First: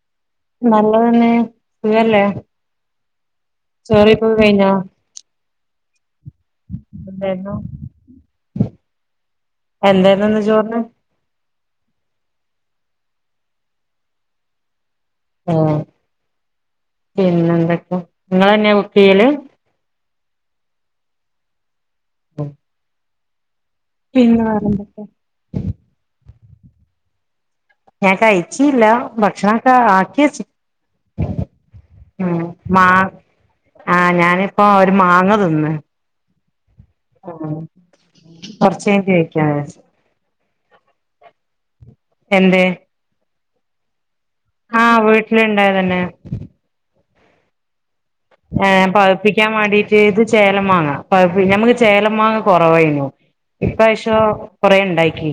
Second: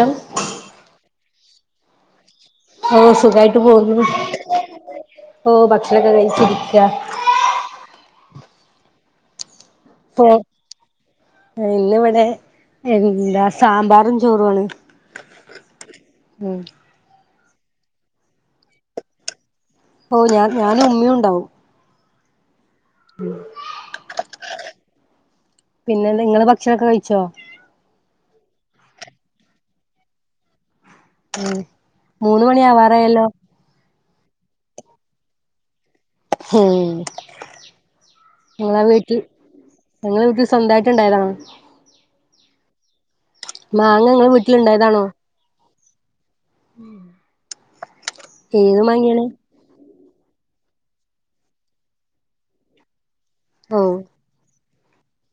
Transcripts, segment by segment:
എന്തോ നല്ലത് തന്നെ സുഖല്ലേ ഓഹ് സുഖായിട്ട് പോകുന്നു ചോറയ്പ്പ് കഴിഞ്ഞോ ഓഹ് ഭക്ഷണൊക്കെ കഴിച്ചിരിക്കുക എന്തായിരുന്നു ഇപ്പൊ എന്തായിരുന്നു ഇന്ന് ചോറിന് ഇന്നിവിടെ എന്താ സാമ്പാറും ചോറും ആണ് ഹെ പിന്നെ എന്തൊക്കെ നിങ്ങളെന്നെയാ കുക്ക് ചെയ്യല് ഓ ഞാൻ ഞാനും ഉമ്മിയും ഉണ്ടാവും ഉം ഉം പിന്നെ വേറെന്തൊക്കാ പിന്നെന്താ നിങ്ങള് ഭക്ഷണൊക്കെ കഴിച്ചോ ഞാൻ കഴിച്ചില്ല ഭക്ഷണം ഒക്ക ആക്കി വച്ച് ഉം മൂന്ന് മണിയാവാറായല്ലോ ആ ഞാനിപ്പോ ഒരു മാങ്ങ തിന്ന് ഉം ആ കൊറച്ച് കൈഞ് കൈകവെച് ഞങ്ങളെ വീട്ടിൽ സ്വന്തമായിട്ട് ഉണ്ടായതാണെ എന്ദ് മാങ്ങ നിങ്ങളെ വീട്ടിലുണ്ടായതാണോ ഇണ്ടായ തന്നെ ഉം ഏ പഴിപ്പിക്കാൻ വേണ്ടിട്ട് ഇത് ചേലം മാങ്ങ പൈപ്പി നമുക്ക് ചേലം മാങ്ങ കുറവായിനു ഓ ഇപാവശ്യം കൊറെ ഉണ്ടായിക്ക്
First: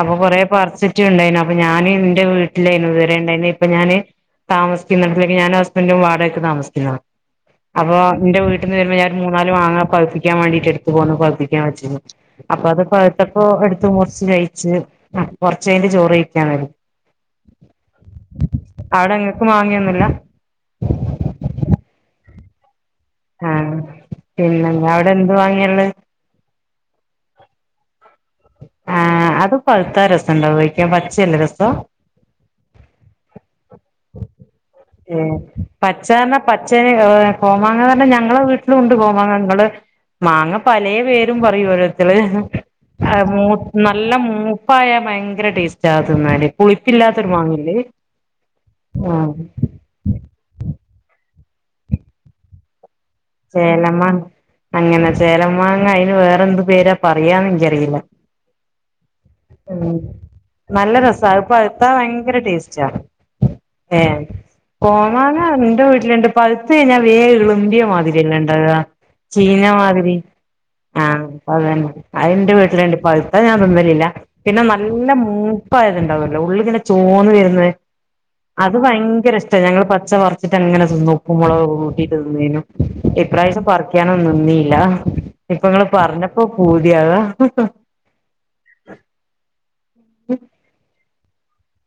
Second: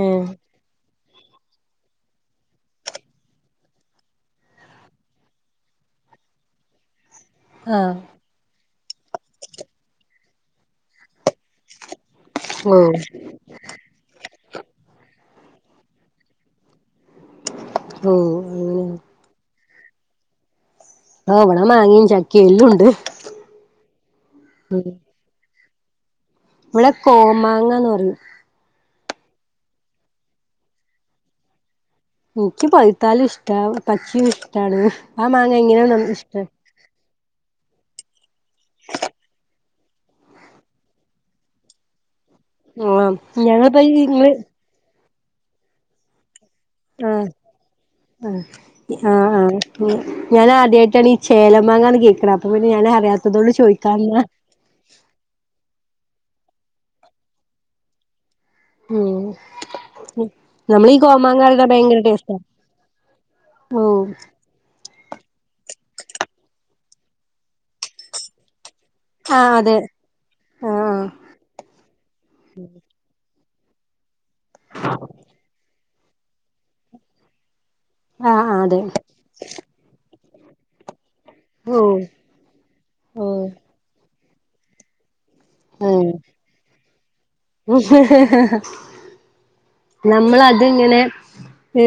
ഏ കൊറേ പറച്ചിട്ട് ഇണ്ടായിരുന്നു അപ്പൊ ഞാൻ എന്റെ വീട്ടിലായിന്നു ഇതുവെരെ ഇണ്ടായിനെ ഇപ്പൊ ഞാന് താമിക്കുന്നുന്നടത്ത് പിന്നെ നാനും ഹസ്ബൻഡും വാടകൊക്ക് താമിക്കുന്ന ആഹ് അപ്പൊ ഇന്റെ വീട്ടിൽന്ന് വരുമ്പോ ഞ മൂന്നാല് മാങ്ങാ പഴുപ്പിക്കാൻ വേണ്ടീട്ട് എടുത്ത് പൊന്നു പഴുപ്പിക്കാൻ വച്ചിരുന്നു അപ്പൊ അത് ഓ പയുത്തപ്പോ എടുത്ത് മുറിച്ച് കഴിച്ചു കൊറച്ചു കൈഞ്ഞ് ചോറ് കഴിക്കാൻ വരും ഹോ ഹോ മാങ്ങയോനുല ആഹ് ഇിവിടെ മാങ്ങ ചക്ക എല്ലാം ഉണ്ട് ആഹ പിന്നെ ഉം നിങ്ങളാട എന്ത് മാങ്ങയുളെ ഇവിടെ കോമാങ്ങ എന്ന് പറയും ആ അത് പഴുത്ത രസം ഉണ്ടാവെകൊ പച്ചയല്ലെ രസം എനിക്ക് പയ്ത്താലും ഇഷ്ടാ പച്ചയും ഇഷ്ടാണ് ആ മാങ്ങ എങ്ങനെയാ ഇഷ്ട പച്ചേ കോമാങ്ങന്ന് പറഞ്ഞെ ഞങ്ങളെ വീട്ടിലും ഉണ്ട് കോമാങ്ങ നിങ്ങള് മാങ്ങ പലെ പേരും പറയും ഓരോരുത്തൽ ആഹ് ആ ഞങ്ങളിപ്പോ നല്ല ഇങ്ങള് മൂപ്പായാ ഭയങ്കര ടേസ്റ്റ് ആഹ് തിനാന്ന് ആഹ് പുളിപ്പില്ലാത്തൊരു മാങ്ങ അല്ലേ ആഹ് ആഹ് ഞാൻ ആദ്യമായിട്ടാണ് ഈ ചേലമാങ്ങന്ന് കേക്കുന്നെ അപ്പൊ പിന്നെ ഞാൻ അറിയാ ചേലമ്മ അങ്ങനെ ചേലമാങ്ങ അയിന് വേറെ എന്ത് പേരാ പറയാന്ന് എനിക്കറിയില്ല ഉം ഉ നല്ല നമ്മളീ രസാ കോമാങ്ങ അഹ് പറയണ പഴുത്താ ഭയങ്കര ടേസ്റ്റാ ഓ ഏ കോമാങ്ങ എൻ്റെ വീട്ടിലുണ്ട് പഴുത് കഴിഞ്ഞാൽ വേഗം ഇളുമ്പിയ മാതിരിയല്ലെ ഇണ്ടാവ ആഹ് ചീഞ്ഞ അതെ മാതിരി ആഹ് അ അതന്നെ അയിന്റെ വീട്ടിലുണ്ട് പഴുത ഞാൻ തിന്നലില്ല പിന്നെ നല്ല മൂ മൂപായത്ണ്ടാവല്ലോ ഉള്ള് ഇങ്ങനെ ചോന്ന് വരുന്നെ ആഹ് ആഹ് അത് അതെ ഭയങ്കര ഇഷ് ഞങ്ങൾ പച്ച പറിച്ചിട്ട് എങ്ങനെ തിന്നും ഉപ്പും മുളക് ഓ കൂട്ടിട്ട് തിന്നും ഓ ഇപ്പ്രാവശ്യം പറിക്കാ നന്നിയില്ല ഇപ്പ നിങ്ങള് പറഞ്ഞപ്പോ പൂതിയാകാ ഹ് ഹ് ഹ്ഹ നമ്മൾ അത്ങ്ങനെ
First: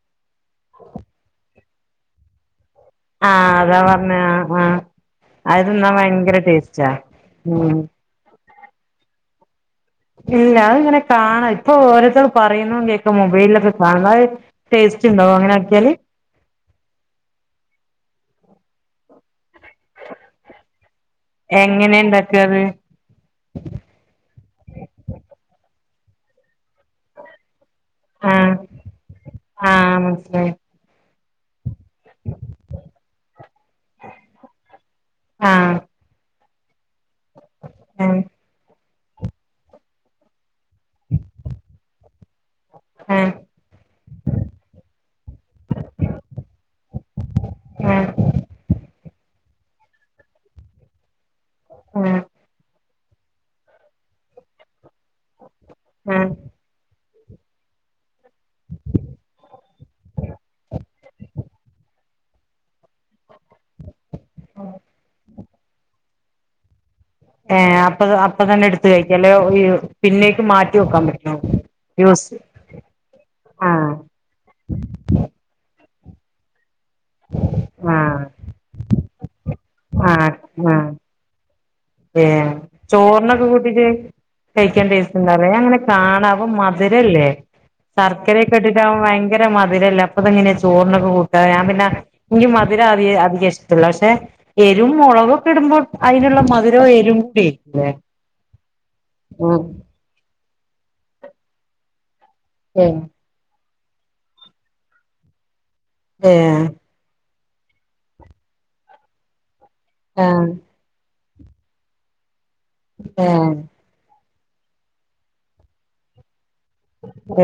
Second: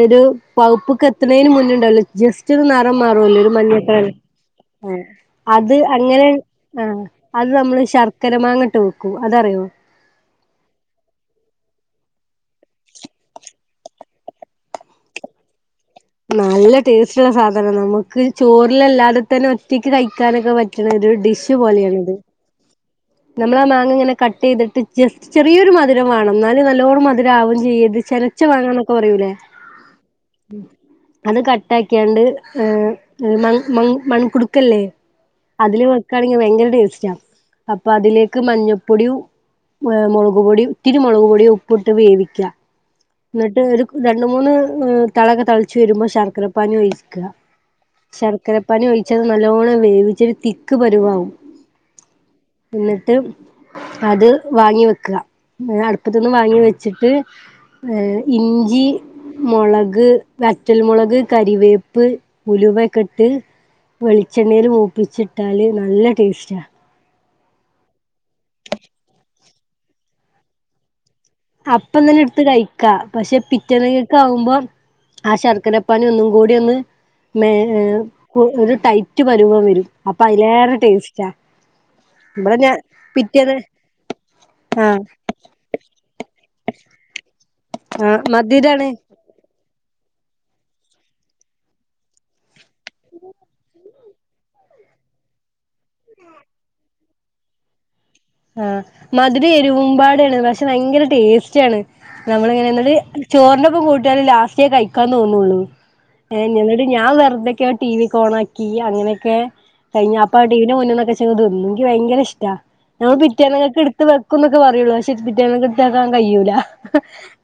ഒരു പയുപ്പ്ക്ക് എത്തണേന് മുന്നുണ്ടല്ലോ ജസ്റ്റ് ഇച്ചിരു നിറം മാറുല്ലോ ഒരു ആഹ് അതാ മഞ്ഞ കളർ പറഞ്ഞെ ആഹ് ആഹ് ആ അത് തിന്നാൻ അങ്ങനെ ഭയങ്കര ആ ടേസ്റ്റാ അത് ഉം നമ്മള് ശർക്കര മാങ്ങട്ട് വെക്കൂ അതറിയോ ഇല്ല അത് ഇങ്ങനെ കാണാം ഇപ്പൊ ഓരോരുത്തർ പറയുന്നതും കേക്കാം മൊബൈലിലൊക്കെ കാണണം അത് ടേസ്റ്റ് ഉണ്ടോ അങ്ങനെ ആക്കിയാല് നല്ല ടേസ്റ്റുള്ള സാധന നമുക്ക് ചോറിൽ അല്ലാതെ തന്നെ ഒറ്റക്ക് കഴിക്കാനൊക്കെ പറ്റ്ണ ഒരു ഡിഷ് എങ്ങനെയ ഇണ്ടാക്ക അത് നമ്മൾ ആ മാങ്ങ ഇങ്ങനെ കട്ട് ചെയ്തിട്ട് ജസ്റ്റ് ചെറിയോരു മധുരം വാണം എന്നാല് നല്ലോണം മധുരം ആവും ചെയ്യര്ത് ചെനച്ച ആഹ് മാങ്ങാന്നൊക്കെ പറയൂലേ ആഹ് മനസ്സിലായി അത് കട്ട ആക്കിയാണ്ട് മങ് മൺ മൺകുടുക്കല്ലേ ആഹ് അതില് വെക്കാണെങ്കി ഭയങ്കര ടേസ്റ്റാ അപ്പ ആഹ് അതിലേക്ക് മഞ്ഞ പ്പൊടിയും മൊളക് പൊടിയും ഇത്തിരി മൊളക് പൊടിയും ഉപ്പം ഇട്ട് വേവിക്ക ഉം എന്നിട്ട് ഒരു രണ്ട് മൂന്ന് തെളക്കെ തെളച്ച് വരുമ്പോ ശർക്കര പാനി ഒഴിക്ക ആഹ് ശർക്കരപ്പാനി ഒഴിച്ചത് നല്ലോണം വേവിച്ച് ഒര് തിക്ക് പരുവാവും ആഹ് എന്നിട്ട് അത് വാങ്ങി വെക്ക ആഹ് അടുപ്പത്ത്ന്ന് വാങ്ങി വെച്ചിട്ട് ഏ ഇഞ്ചി മൊളക് വറ്റൽ മുളക് കരിവേപ്പ് ഉലുവ ക്കെട്ട് വെളിച്ചെണ്ണയില് മൂപ്പിച്ചിട്ടാല് നല്ല ടേസ്റ്റാ ഏ അപ്പം ത അപ്പം തന്നെ എടുത്ത് കഴിക്കല്ലേ പിന്നേക്ക് മാറ്റി വെക്കാൻ പറ്റ് അപ്പം തന്നെ എടുത്ത് കഴിക്കാ പക്ഷെ ആഹ് പിറ്റേന്നെക്കെക്കെ ആവുമ്പം ആ ശർക്കര പ്പനി ഒന്നും കൂടി ഒന്ന് മേ ആഹ് ഒര് ടൈറ്റ് പരുവം വരും അപ്പം അതിലേറെ ടേസ്റ്റാ ഏ ഇവിടെ ഞാൻ ചോറിനൊക്കെ പിറ്റേന്ന് കൂട്ടീട്ട് കഴിക്കാൻ ആഹ് ടേസ്റ്റ് ഉണ്ടവോ ഞാൻ അങ്ങനെക്കെ കാണവം മധുരല്ലേ ആഹ് ശർക്കരയെക്കെ മധുരാണ് ഇട്ടിട്ട്ആവുമ്പം ഭയങ് ഭയങ്കര മധിരല്ലേ അപ്പം അത് എങ്ങനെയാ ചോറിനൊക്കെ കൂട്ട ഞാൻ പിന്നെ എനിക്ക് മധുരം അധിയ അധികം ഇഷ്ടല്ല പക്ഷെ എരുവും മൊളകൊക്കെ ഇടുമ്പോൾ അയിനുള്ള മധു ങ്കര എരുവും പുളിയും ഇല്ലേ ആഹ് മധുരം എരുവമ്പാടെയാണ് പക്ഷെ ഭയങ്കര ടേസ്റ്റാണ് നമ്മള് ഇങ്ങനെയത് ഏഹ് ചോറിനൊപ്പം കൂട്ടിയാലും ലാസ്റ്റേ കഴിക്കാൻ തോന്നുള്ളൂ ഏ ഏഹ് ഞങ്ങടെ ഞാൻ വെറുതെക്കെ ടിവിക്കെ ഓൺ ആക്കി അങ്ങനെയൊക്കെ കഴിഞ്ഞ് ഏഹ് അപ്പം ആ ടി വിൻ്റെ മുന്നീന്നൊക്കെ വെച്ചങ്ങ് തിന്നും എനിക്ക് ഭയങ്കര ഇഷ്ട നമ്മള് ഏഹ് പിറ്റേന്നെക്കെ കിട്ക് ത്ത് വെക്കൂന്നെക്കെ പറയുള്ളൂ പക്ഷെ പിറ്റേന്നക്ക് എടുത്ത് വെക്കാൻ കഴിയൂല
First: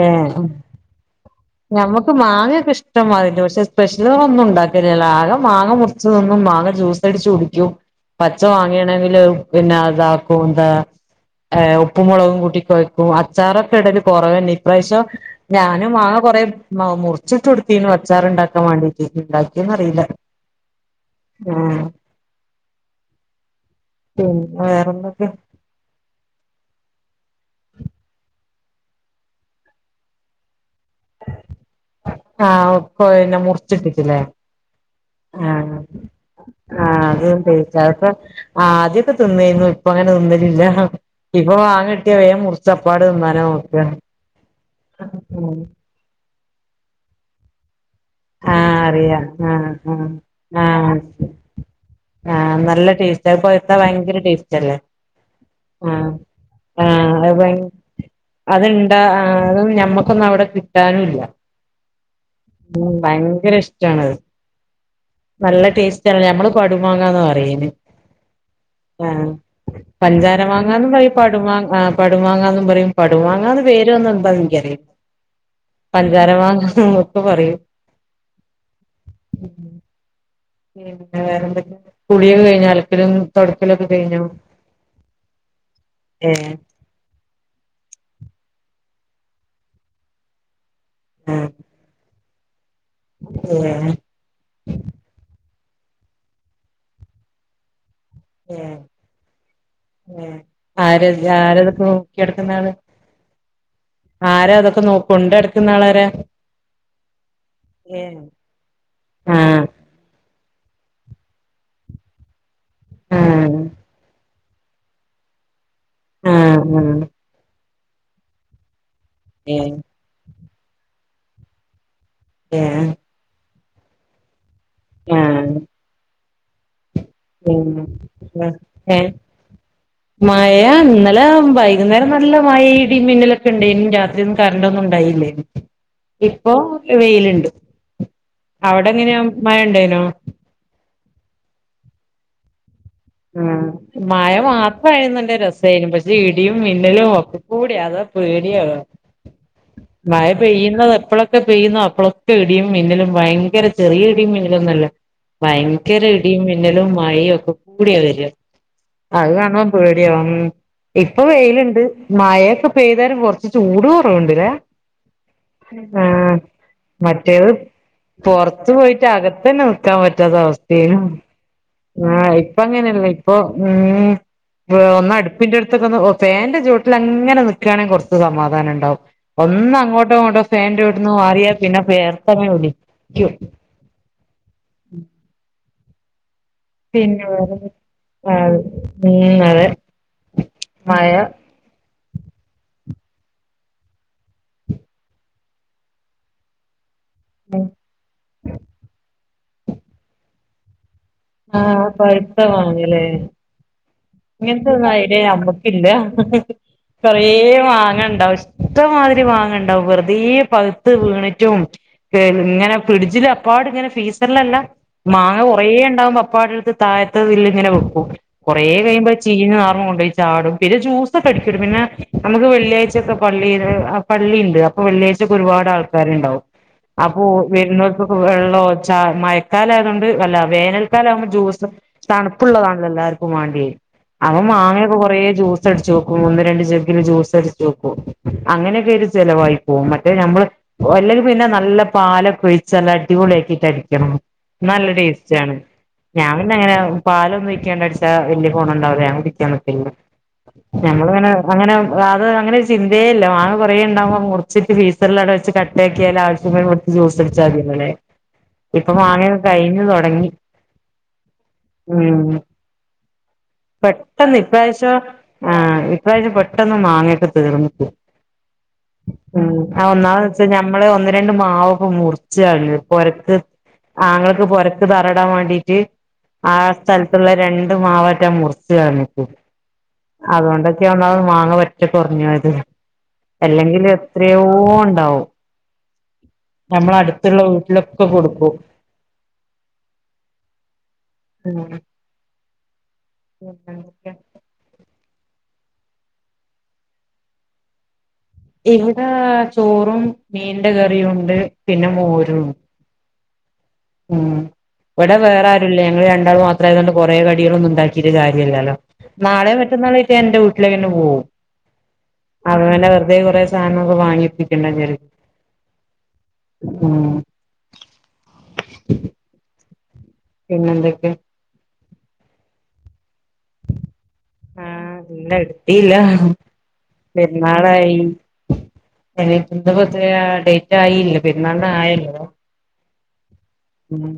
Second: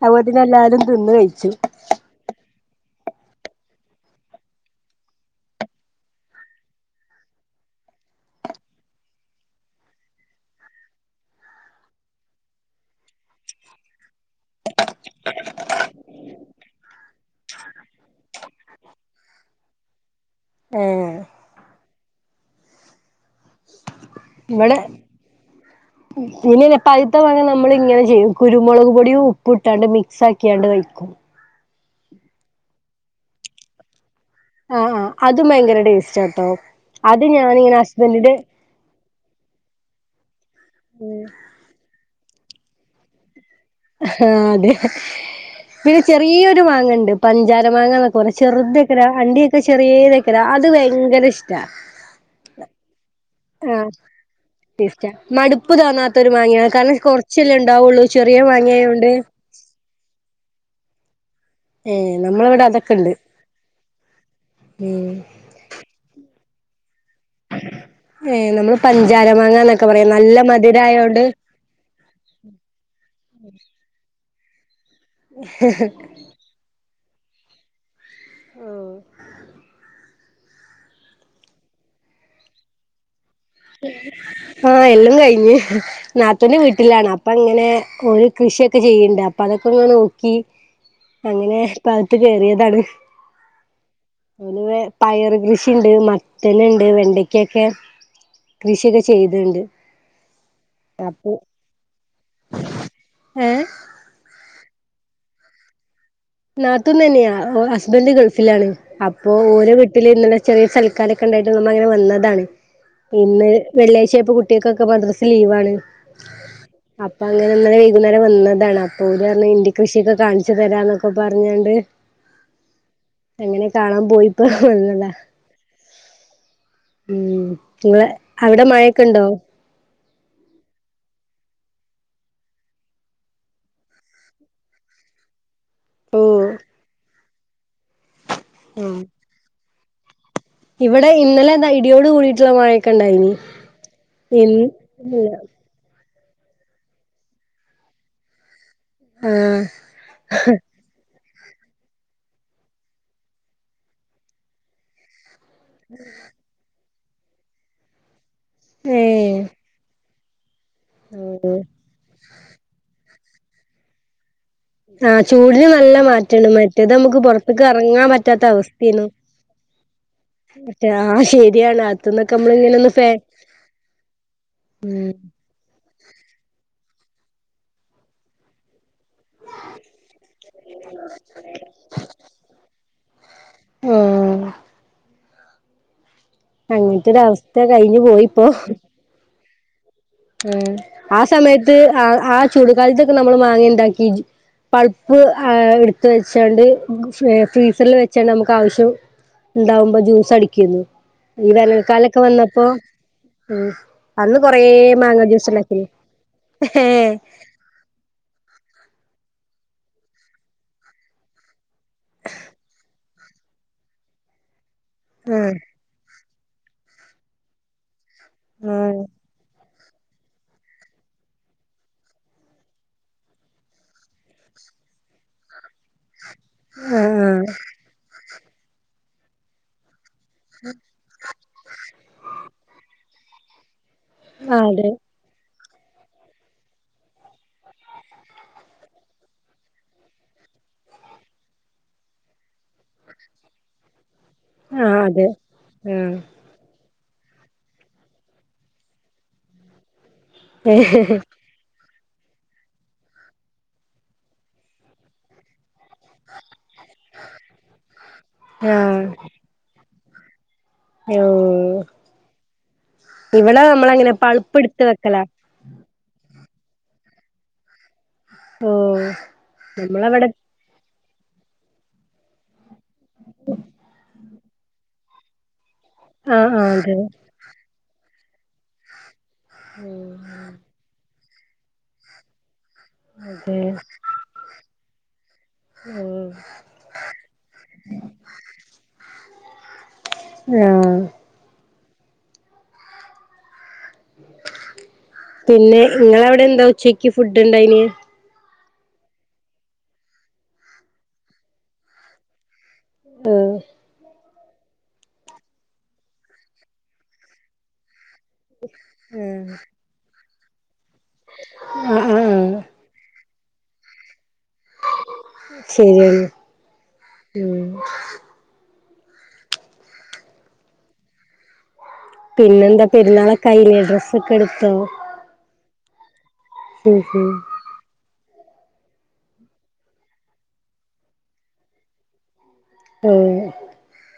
അത്പോൽ തന്നെ എല്ലാരും തിന്ന് കഴിച്ചും പ്പം മാങ്ങൊക്കെ ഇഷ്ടം മാതിരി ഉണ്ട് പക്ഷെ സ്പെഷ്യല്കളൊന്നും ഉണ്ടാക്കലില്ല ആകെ മാങ്ങ മുറിച്ച് തിന്നും മാങ്ങ ജ്യൂസ് സടിച്ച് കുടിക്കും പച്ച മാങ്ങയാണെങ്കില് പിന്നെ ഇതാക്കും എന്താ ഏയ് ഉപ്പും മൊളകും കൂട്ടി കൊയക്കും അച്ചാറൊക്കെ ഇടല് കൊറവെന്നെ ഇപ്രാവശ്യം ഞാനും മാങ്ങ കൊറേ മ മുറിച്ചിട്ട് കൊടുത്തീനു അച്ചാറ് ഉണ്ടാക്കാൻ വേണ്ടി എന്ത് ഉണ്ടാക്കിയോന്ന് അറിയില്ല ഏഹ് ഉം പിന്നെ ഇവിടെ വേറെന്തൊക്കെയാ പിന്നെ ഇല്ലേ പഴ്ത്ത മാങ്ങ നമ്മള് ഇങ്ങനെ ചെയ്യും കുരുമൊളക് പൊടിയും ഉപ്പും ഇട്ടാണ്ട് മിക്സ് ആക്കിയാണ്ട് വെയ്ക്കും ആഹ് ഉപ്പ് പിന്നെ മുറിച്ചിട്ടിട്ട്ല്ലേ ആഹ് ആഹ് അതും ഭയങ്കര ടേസ്റ്റാട്ടോ ആഹ് അത് തേച്ച ഞാനിങ്ങനെ അതിപ്പോ ഹസ്ബൻ്റിൻ്റെ ആദ്യൊക്കെ തിന്നു ആര്ന്നു ഇപ്പം അങ്ങനെ തിന്നലില്ല ഇപ്പൊ മാങ്ങ കിട്ടിയ വേഗം മുറിച്ച് അപ്പാട് തിന്നാന നോക്ക ആഹ് അതെയ ഉം പിന്നെ ചെറിയ്യൊരു മാങ്ങ ഉണ്ട് പഞ്ചാര മാങ്ങന്നൊ പോലെ ആഹ് ചെറുതെക്കര അറിയാം അണ്ടിയൊക്കെ ആഹ് ചെറിയതക്കരാ ആഹ് അത് ആഹ് ഭയങ്കര ഇഷ്ടാ ആഹ് നല്ല ടേസ് അത് പഴ്ത്ത ആഹ് ഭയങ്കര ടേസ്റ്റ് അല്ലേ ടേസ്റ്റാ മടുപ്പ് ആഹ് തോന്നാത്തൊരു മാങ്ങയാണ് കാരണം ആഹ് അത് ഭയ കൊറച്ചല്ലേ ഉണ്ടാവുള്ളൂ ചെറിയ അത്ണ്ടാ മാങ്ങയായോണ്ട് ആഹ് അതും ഞമ്മക്കൊന്നും അവിടെ കിട്ടാനും ഇല്ല ഏഹ് നമ്മളിവിട ഉം ഭയങ്കര ഇഷ്ടാണത് ഉം നല്ല ടേസ്റ്റാണ് ഞമ്മള് പടുമാങ്ങന്ന പറയന് ഏഹ് നമ്മള് ആഹ് പഞ്ചാര മാങ്ങന്നൊക്കെ പറയും നല്ല പഞ്ചാര മാങ്ങാന്ന് പറയും മധുരായോണ്ട് പടുമാങ്ങാ ആഹ് പടുമാങ്ങാന്നും പറയും പടുമാങ്ങാന്ന് പേര് വന്ന എന്താ എനിക്കറി ഖരമാങ്ങാ ഒക്കെ പറയും ഓഹ് ഉം ഉം പിന്നെ വേറെ എന്തൊക്കെയുണ്ട് കുളിയൊക്കെ കഴിഞ്ഞാ അലക്കലും തൊടക്കലൊക്കെ കഴിഞ്ഞോ ആഹ് എല്ലാം കഴിഞ്ഞ് ഏഹ് നാത്തൂന്റെ വീ ട്ടിലാണ് അപ്പ അങ്ങനെ ഓല് കൃഷിയൊക്കെ ചെയ്യണ്ട് അപ്പൊ അതൊക്കെ ഒന്ന് നോക്കി ആഹ് അങ്ങനെ ഇപ്പ അകത്ത് കേറിയതാണ് ഏഹ് എനിവേ പയർ കൃഷിയ്ണ്ട് മത്തന്ണ്ട് വെണ്ടയ്ക്കൊക്കെ ഏഹ് ഏഹ് ആരെ അപ്പൊ ആരെടുക്കും എടക്കുന്ന ആള് ഏഹ് ആരാ ഇതൊക്കെ നോക്കു കൊണ്ടടക്കുന്നളാരാ നാത്തൂൻ തന്നെയാ ഓ ഹസ്ബൻഡ് ഗൾഫിലാണ് അപ്പോ ആഹ് ഓരോ വെ വീട്ടില് ഇന്നലെ ചെറിയൊരു സൽക്കാരൊക്കെ ഉണ്ടായിട്ട് നമ്മെ അങ്ങനെ വന്നതാണ് ഇന്ന് ആഹ് വെള്ളിയാഴ്ച ആയപ്പൊ കു ട്ടിക്കൊക്കെ മദ്രസ ലീവാണ് ആഹ് ആഹ് അപ്പൊ അങ്ങനെ ഇന്നലെ വൈകുന്നേരം വന്നതാണ് അപ്പൊ ഓര് പറഞ്ഞ് ഇൻ്റെ ഏഹ് കൃഷിയൊക്കെ കാണിച്ചു തരാന്നൊക്കെ പറഞ്ഞാണ്ട് ഏഹ് അങ്ങനെ കാണാൻ പോയിപ്പോ വന്നതാ ഉം നിങ്ങളെ വ അവിടെ നേ മഴയൊക്കെ ഉണ്ടോ മയ ഇന്നലെ വൈകുന്നേരം നല്ല മഴ ഇടി മിന്നിലൊക്കെ ഉണ്ടായിനി രാത്രി കരണ്ടൊന്നും ഉണ്ടായില്ലേനി ഓ ഇപ്പോ വെയിലണ്ട് അവിടെ ആഹ് എങ്ങനെയാ മഴ ഉണ്ടേനോ ഇവിടെ ഇന്നലെ ഇത ഇടിയോട് കൂടിയിട്ടുള്ള മഴ ആഹ് മഴ ഇല്ല മാത്രായിരുന്നുന്റെ രസ സനും പക്ഷെ ഇടിയും മിന്നലും ഒക്കെ കൂടിയാ അതാ പേടിയാവാ ആഹ് മയ പെയ്യുന്നത് എപ്പളൊ ക്കെ പെയ്യുന്നോ അപ്പളൊക്കെ ഇടിയും മിന്നലും ഭയങ്കര ചെറിയ ഇടിയും മിന്നലൊന്നല്ല ഭയങ്കര ഇ ടിയും മിന്നലും മഴയും ഒക്കെ കൂടിയ വര അത് ഏഹ് കാണുമ്പോ പേടിയാവും ഇപ്പൊ വെയില്ണ്ട് മഴയൊക്കെ പെയ്തേര കുറച്ച് ചൂട് കുറവുണ്ട്ല്ലേ ആഹ് ചൂടിന് നല്ല ആഹ് മാറ്റണ്ട് മറ്റേത് നമുക്ക് മറ്റേത് പുറത്തേക്ക് ഇറങ്ങാൻ പറ്റാത്ത പുറത്ത് അവസ്ഥേനു പോയിട്ട് അകത്തന്നെ ക്കാപറ്റാത്ത മറ്റേ അവസ്ത്തേനു ആഹ് ശരിയാണ് അകത്തുന്നൊക്കെ ആഹ് പ്പ നമ്മള് ഇങ്ങനെ ഒന്ന് അങ്ങനെൽ ഫാൻ നിൽപ്പൊ ഉം ഉം ഒന്ന് അട് പ്പിന്റെ അടുത്ത് നിൽക്കുമ്പോ ഓ പ്പിൻ്റെട്ത്തക്കന്ന് ഒ ഫാന്റെ ചോട്ടില ങ്ങനെ നിക്കാണെങ്കി കൊർച്ച് സമാധാനണ്ടാവും ഒന്നങ്ങോട്ടോ ങ്ങോട്ടോ ഫാൻ്റെ ചോട്ട്ന്ന് മാറിയാ പിന്നെ വേയർത്തങ്ങനെ ഒലിക്യും ആഹ് പിന്നെ അങ്ങനത്തൊരവസ്ഥ വേറന്തൊ കഴിഞ്ഞു പോയിപ്പോ ആഹ് ഉം അതെ ആഹ് മഴ ആഹ് സമയത്ത് ആഹ് ആഹ് ചൂട് കാൽത്തൊക്കെ നമ്മളെ മാങ്ങേണ്ടാക്കി ജ് പൾപ്പ് ആഹ് എട്ത്ത് വച്ചോണ്ട് മ്ക്ക് ഫ്രീ ഫ്രീസർല് വെച്ചാണ്ട് നംക്ക് ആവശ്യം ണ്ടാവുമ്പോ ജ്യൂസ് അടിക്യുന്നു ഈ ആഹ് വേനൽക്കാലക്കെ പഴുത്ത വന്നപ്പോ മാങ്ങ ല്ലേ ഉം അന്ന് കൊറേ ഇങ്ങനത്തെന്നും ഐഡിയ അന്ന് ജ്യൂസുണ്ടാക്കിലേ ഹേ ഇയ മാങ്ങണ്ടാവു ഇഷ്ട്ടമാതിരി മാങ്ങണ്ടാവും വെറ്തെ പഗ്ത്ത് വീണിറ്റും ഇങ്ങനെ ഫ്രിഡ്ജില് അപ്പാട്ങ്ങനെ ഫീസർലല്ല മാങ്ങ ആഹ് കൊറേ ടാവുമ്പോ അപ്പാടെട്ത്ത് തായത്ത് തില്ലിങ്ങനെ വെക്കും കൊറെ കയുമ്പോ ചീഞ്ഞ്നാറുംകൊണ്ടോയി ചാടും പിൽ ജ്യൂസൊക്കടിക്കൊര് പിന്നെ നമക്ക് വെള്ളിയാചക്കെ പള്ളില് അപള്ളിണ്ട് വെള്ളിയാഴ്ച്ചക്കൊരുപാട് ആൾക്കാര്ണ്ടാവും അപ്പൊ ആഹ് വര്ന്നോൽക്കൊക്കെ വെള്ളോ ചാ മയക്കാലായതോണ്ട് അല്ല വേനൽ ക്കാലാംമ്പോ ജൂസ് തണ്പ്പുള്ളതാൺല്ലോ എല്ലാര്ക്കും വാണ്ട്യേ അങ്ങ് ആഹ് അതെ മാങ്ങ്യക്കെകൊറേ ജ്യൂ സ് അട്ച്ച് വെക്കും ഒന്ന് രണ്ട് ജെഗ്ഗില് ജ്യൂസ്ട്ച്ച് വെക്കും അങ്ങനെക്കെര് ചെലവായി പോവും മറ്റേ നമ്മള് ഒ അല്ലെങ്കി പിന്നെ നല്ല പാലൊക്കൊ ഴിച്ച് നല്ല അടിപൊളിയാക്കിറ്റടിക്യണം നല്ല ആഹ് അതെ ടേസ്റ്റാണ് ആഹ് ഞാപിന്നെങ്ങനെ പാലൊന്നും ഒയ്ക്കാണ്ടടിച്ചാ വല്യ ഗൊണണ്ടാവൂല ഞാ അടിക്യാനിക്കലില്ലാ ഞമ്മള് വേണ അങ്ങനെം ആത് അങ്ങനരു ചിന്തേല്ല മാങ്ങ കൊറേണ്ടാമ്പോ മുർച്ചിട്ട് ഫ്രീസർലവടെച്ച് ക ട്ടേക്യാല് ആവശ്യം വരുമ്പട്ത്ത് ജൂസ് അട്ച്ചാത്യല്ലോലേ ഇപ്പൊ ആഹ് മാങ്ങ്യക്കെ കൈഞ്ഞ് തൊടങ്ങി [unintelligible] ഉം ഇവിടെ നമ്മളങ്ങനെ പെട്ടന്ന് പൾപ്പെടുത്ത് ഇപ്രാശ്യം വെക്കലാ ആഹ് ഇപ്രാശ്യം പെട്ടന്ന് മാങ്ങെക്കെ തീർന്ന്ട്ട് ഓ ഉം ആഹ് നമ്മളവിടെ ഒന്നാമത്ച്ചാ ഞമ്മള് ഒന്ന് രണ്ട് മാവൊകെ മുറിച്ച് കൾഞ്ഞു പൊരക്ക് ആങ്ങളക്ക് പൊരക്ക് തറടാവാണ്ടീട്ട് ആഹ് സ്ഥൽത്ത്ള്ളേ രണ്ട് മാവേറ്റം മുറിച്ച് കൾഞ്ഞിട്ട് അതെ അതൊണ്ടാണ് റ്റ്യ ഒന്നാമത് മാങ്ങ പറ്റേ കൊറഞ്ഞത് അതെ എല്ലെങ്കില് എത്രയോണ്ടാവും ഉം നമ്മള അട്ത്ത്ള്ള വീട്ട്ലൊക്ക കൊടുക്കും ആഹ് ഉം [unintelligible] പിന്നെ ഇങ്ങളവ്ടെന്താ ഉച്ചക്ക് ഫുഡ്ണ്ടാന്യേ ഇവിടെ ചോറും മീന്റെ കറിയുംണ്ട് പിന്നെ മോരും ആഹ് ഉം വടെ വേറാരുല്യ ഞങ്ങള് രണ്ടാളു മാത്രായതോണ്ട് കൊറെ കടിളൊന്നും ണ്ടാക്കി ക്കിറ്റ് കാര്യല്യലോ നാളെ മറ്റന്നാളായ്റ്റ് എന്റെ വീട്ട്ലേന്നോം പോവും ആഹ് ആഹ് ആഹ് അങ്ങനെ വെറ്തെ കൊറെേ സാനങ്ങള് വാങ്ങിപ്പിക്കണ്ടാന്ന് കര് ശരിയാണ് ഉം പിന്നെന്തൊക്കെ. പിന്നെന്താ പെരുന്നാളെക്കായീലെ ഡ്രസ്സൊക്കെടുത്തോ? ആഹ് ഇല്ല എട്ത്തീല്ല ഹ്ം ഉം പെരുന്നാളായി. [unintelligible] ഡേറ്റ് ആയില്ലാ പെര്ന്നാളിന് ആയല്ലോ. ആഹ്. മ്ം.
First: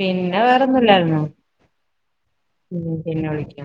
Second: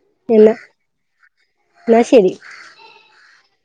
പിന്നെ എന്നാ വേറൊന്നുല്ലായിരുന്നു, എന്നാ ശരി ഉം പിന്നെ വിളിക്കാ.